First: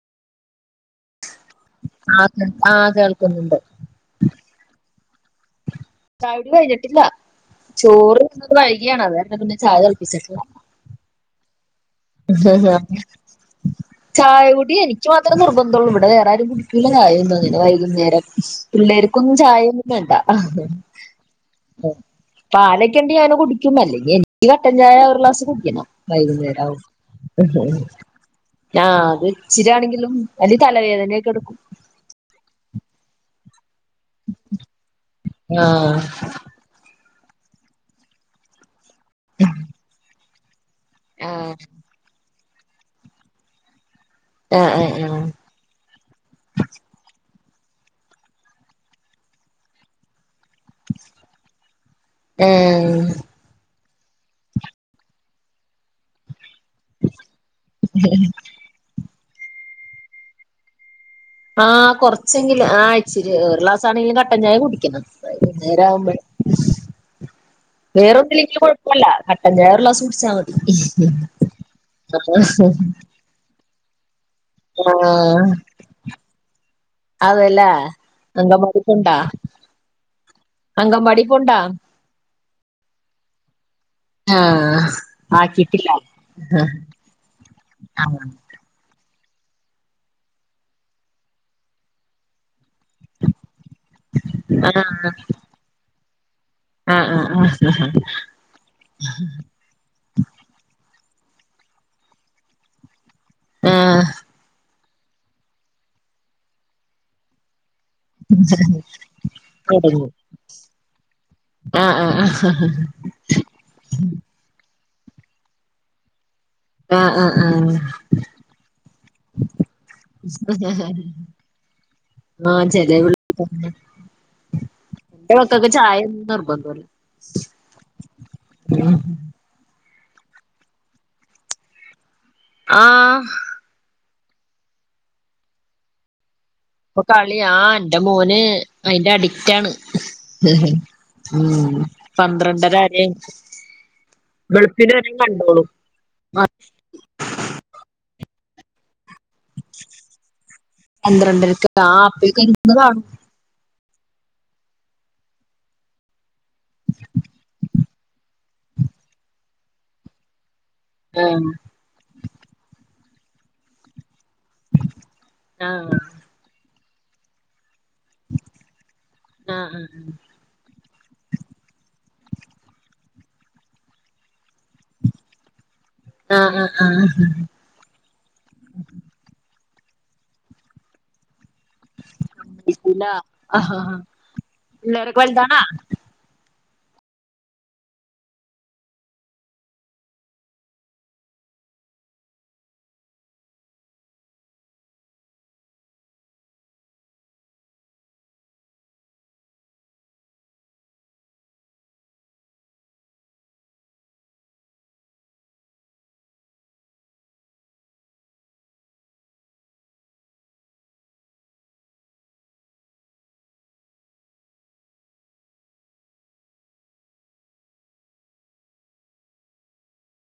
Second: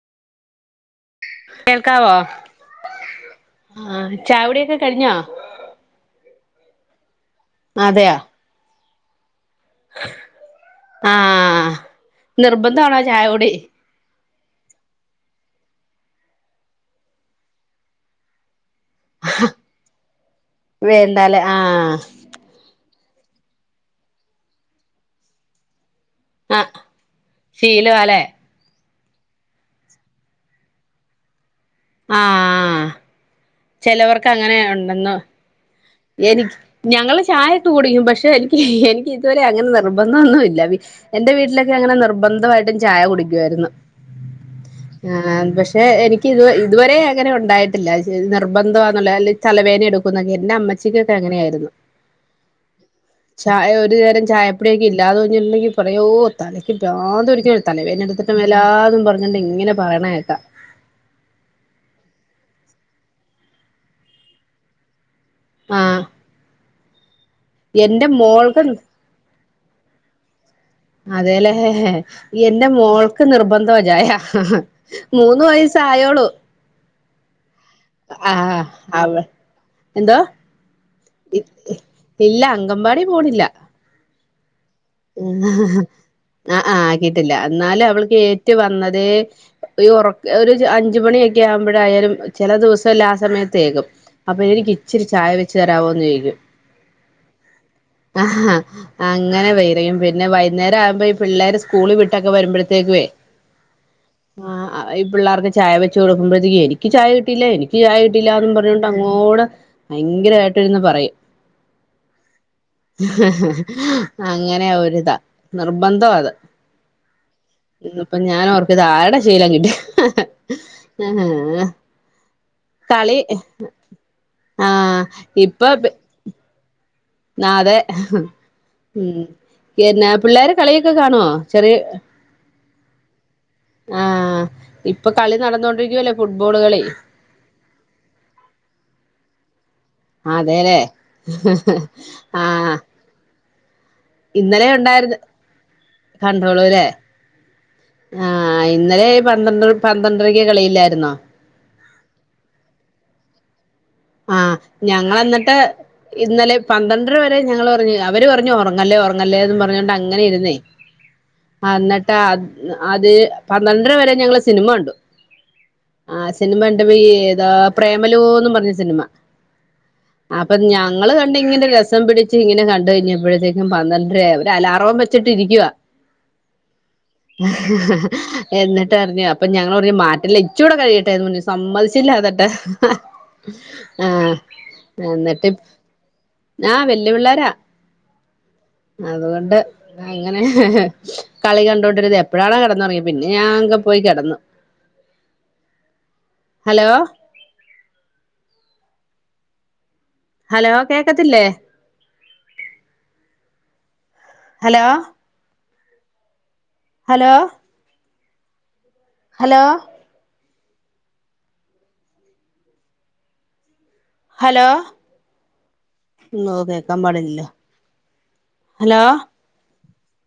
കേൾക്കാവോ ആഹ് ആഹ് കേൾക്കുന്നുണ്ട് ആഹ് ചാവുടിയൊക്കെ കഴിഞ്ഞോ? ചായുടി കഴിഞ്ഞിട്ടില്ലാ അതെയോ ചോറ് [unintelligible] വയ്കിയണ് അതേണ്ട് പിന്നെ ചായതൾപിച്ചിട്ടില്ല നിർബന്ധാണേ ചായകുടി ചായകുടി എനിക്ക് മാത്രം നിർബന്തള്ളു ഇവിടെ വേറാരും കുടിക്കൂല ചായൊന്നോങ്ങനെ വൈകുന്നേരം പിള്ളേർക്കൊന്നും ചായൊന്നും വേണ്ട. വേണ്ടാലേ ആഹ് പാലൊ ക്കെണ്ടെങ്കി അങ്ങനെ കുടിക്കും അല്ലെങ്കി എനിക്ക് കട്ടൻ ചായ ഒരു ഗ്ലാസ് കുടിക്കണം വൈകുന്നേരാവുമ്പൊ ശീലൊവാലേ ആഹ് അത് ഇച്ചിരിയാണെങ്കിലും അല്ലേ തലവേദനയൊക്കെ എടുക്കും ആഹ്. ചെലവർക്ക് അങ്ങനെ ഉണ്ടെന്നോ ആഹ് എനിക്ക് ഞങ്ങള് ചായൊക്കെ കുടിക്കും പക്ഷേ എനിക്ക് എനിക്ക് ഇതുവരെ അങ്ങനെ നിർബന്ധോന്നുല്ല. എൻ്റെ ആഹ് വീട്ടിലെക്കെ, അങ്ങനെ നിർബന്ധമായിട്ടും ചായ കുടിക്കുായിരുന്നു. ആഹ് ആഹ് ആ.. ആഹ് പക്ഷെ എനിക്ക് ഇത് ഇതുവരെ അങ്ങനെ ഉണ്ട ഉണ്ടായിട്ടില്ല നിർബന്ധമാന്നവലി തലവേദന, എടുക്കും എന്നാ. കെച്ചിലെട്ടെ.. അങ്ങനെയായിരുന്നു. ആഹ് ചായ ഒര്- ഒരുനേരം ചായപ്പെടിക്കെ ഇല്ലാഞിട്ടുണ്ടെങ്കിൽ പറയേ.. തലയ്ക്ക് പ്രാന്ത്ടിക്ണ തലവേതന എടുത്തിട്ടും വല്ലാതും പറഞ്ഞിണ്ട് ഇങ്ങനെ പറയണേക്കാ ആഹ്.. കൊറച്ചെങ്കിലും. ആ.. ഇച്ചിരി, ഒരു ക്ലാസ് ആണെങ്കിലും കട്ടൻ ചായ കുടിക്കണം. വൈകുന്നേരം ആഹ് ആകുമ്പേഴേ എന്റെ വേറെ മോൾക്ക് ഒന്നുല്ലെങ്കിലും കൊഴപ്പയില്ല കട്ടൻ ചായ ഒരു ഗ്ലാസ്സ് കുടിച്ചാ മതി. അതേല്ലേ എന്റെ മോൾക്ക് നിർബന്ധമാ ചായ മൂന്ന് ആഹ് വയസ്സായോളു അതെല്ലേ ആഹ് അങ്കൻവാടി അവ പോണ്ടാ എന്തോ? അങ്കൻവാടി പോണ്ടാ [unintelligible] ഇല്ല അംഗൻവാടി പോണില്ല ആഹ് ആക്കിട്ടില്ല ആഹ് ആഹ് കിട്ടില്ല എന്നാലും അവൾക്ക് ആഹ് ഏറ്റു വന്നതെ അയ്യോ ഒറക്ക് ഒരു അഞ്ച് മണിയൊക്കെ ആവുമ്പഴായാലും ചെല ദിവസം ല്ല ആ സമയത്തേക്കും അപ്പൊ എനിക്ക് ആഹ് ഇച്ചിരി ചായ വെച്ച് തരാവോന്ന് ചോയിക്കും ആഹ് ആഹ് അങ്ങനെ [unintelligible] പിന്നെ വൈന്നേരം ആകുമ്പോ ഈ പിള്ളേര് സ്കൂള് വിട്ടൊക്കെ വരുമ്പഴത്തേക്കുവേ ആഹ് ആഹ് ആ ഈ പിള്ളേർക്ക് ചായ വെച്ച് കൊടുക്കുമ്പഴത്തേക്ക് എനിക്ക് ചായ കിട്ടിയില്ല എനിക്ക് ക്ക് ചായ കിട്ടീല്ലാന്നും പറഞ്ഞോണ്ട് അങ്ങോട് തൊടങ്ങി ഭയങ്കരായിട്ട് ഇരുന്ന് പറയും ആഹ് ആഹ് ആഹ് അങ്ങനെയൊരിതാ നിർബന്ധാ അത് ആഹ് ആഹ് ഇത് ഇപ്പൊ ഞാൻ ഓർക്കും ഇത് ആരുടെ ശീലം കിട്ടിയാ ആഹ് ചെലേ കളി പിള്ളേ ആഹ് [unintelligible] ചായയൊന്നും നിർബന്ധ് ന്നാതെ ഉം എന്നാ പിള്ളേര് കളിയൊക്കെ കാണുവോ ചെറിയ ആഹ് ആഹ് ഇപ്പൊ കളി നടന്നോണ്ടിരിക്കുവല്ലേ ഫുട് ഇപ്പൊ കളി ആഹ് ഇന്റെ മോന് അയിന്റെ അഡിക്റ്റാണ് അതെല്ലേ ഉം ആഹ് പന്ത്രണ്ടര വരെ ഇന്നലെ വെളുപ്പിന് വരെ ഒണ്ടായിരുന്ന് കണ്ടോളും കണ്ടോളുല്ലേ ആഹ് ഇന്നലെ പന്ത്രണ്ട് പന്ത്രണ്ടരക്ക് കളില്ലായിരുന്നോ പന്ത്രണ്ടരക്ക് ആ അപ്പഴേക്ക് ഇരുന്ന് കാണും ആഹ് ഞങ്ങളെന്നിട്ട് ഇന്നലെ പന്ത്രണ്ടര വരെ ഞങ്ങള് പറഞ്ഞു അവര് പറഞ്ഞു ഉറങ്ങല്ലേ ഉറങ്ങല്ലേന്ന് പറഞ്ഞോണ്ട് അങ്ങനെ ഇരുന്നേ ആഹ് എന്നിട്ട് അത് പന്ത്രണ്ടര വരെ ഞങ്ങള് സിനിമ കണ്ടു ആഹ് ആ സിനിമ കണ്ടത് ഏതാ പ്രേമലൂ എന്ന് പറഞ്ഞ മ ആഹ് അപ്പൊ ഞങ്ങള് കണ്ട ഇങ്ങനെ രസ സം പിടിച്ച് ഇങ്ങനെ കണ്ട് കഴിഞ്ഞപ്പോഴത്തേക്കും പന്ത്രണ്ടര ആയി അലാറം വെച്ചിട്ടിരിക്കുവാ ആഹ് ആഹ് ആഹ് ആഹ് ആഹ് എന്നിട്ട് അറിഞ്ഞോ അപ്പൊ ഞ ഞങ്ങള് പറഞ്ഞു മാറ്റല്ലേ ഇച്ചൂടെ കഴിയട്ടെ സമ്മതിച്ചില്ലാന്ന്ട്ട് ആഹ് പിള്ളേരൊക്കെ എന്നിട്ട് വലുതാണാ പ്പ് ആ വല്ല്യ പിള്ളോരാ അതുകൊണ്ട് അങ്ങനെ കളി കണ്ടോണ്ടിരുന്ന് എപ്പോഴാണ് കിടന്നുങ്ങിയത് പിന്നെ ഞാൻ പോയി കിടന്നു ഹലോ ഹലോ കേക്കത്തില്ലേ hello hello hello hello no കേക്കാൻ പാടില്ലല്ലോ ഹലോ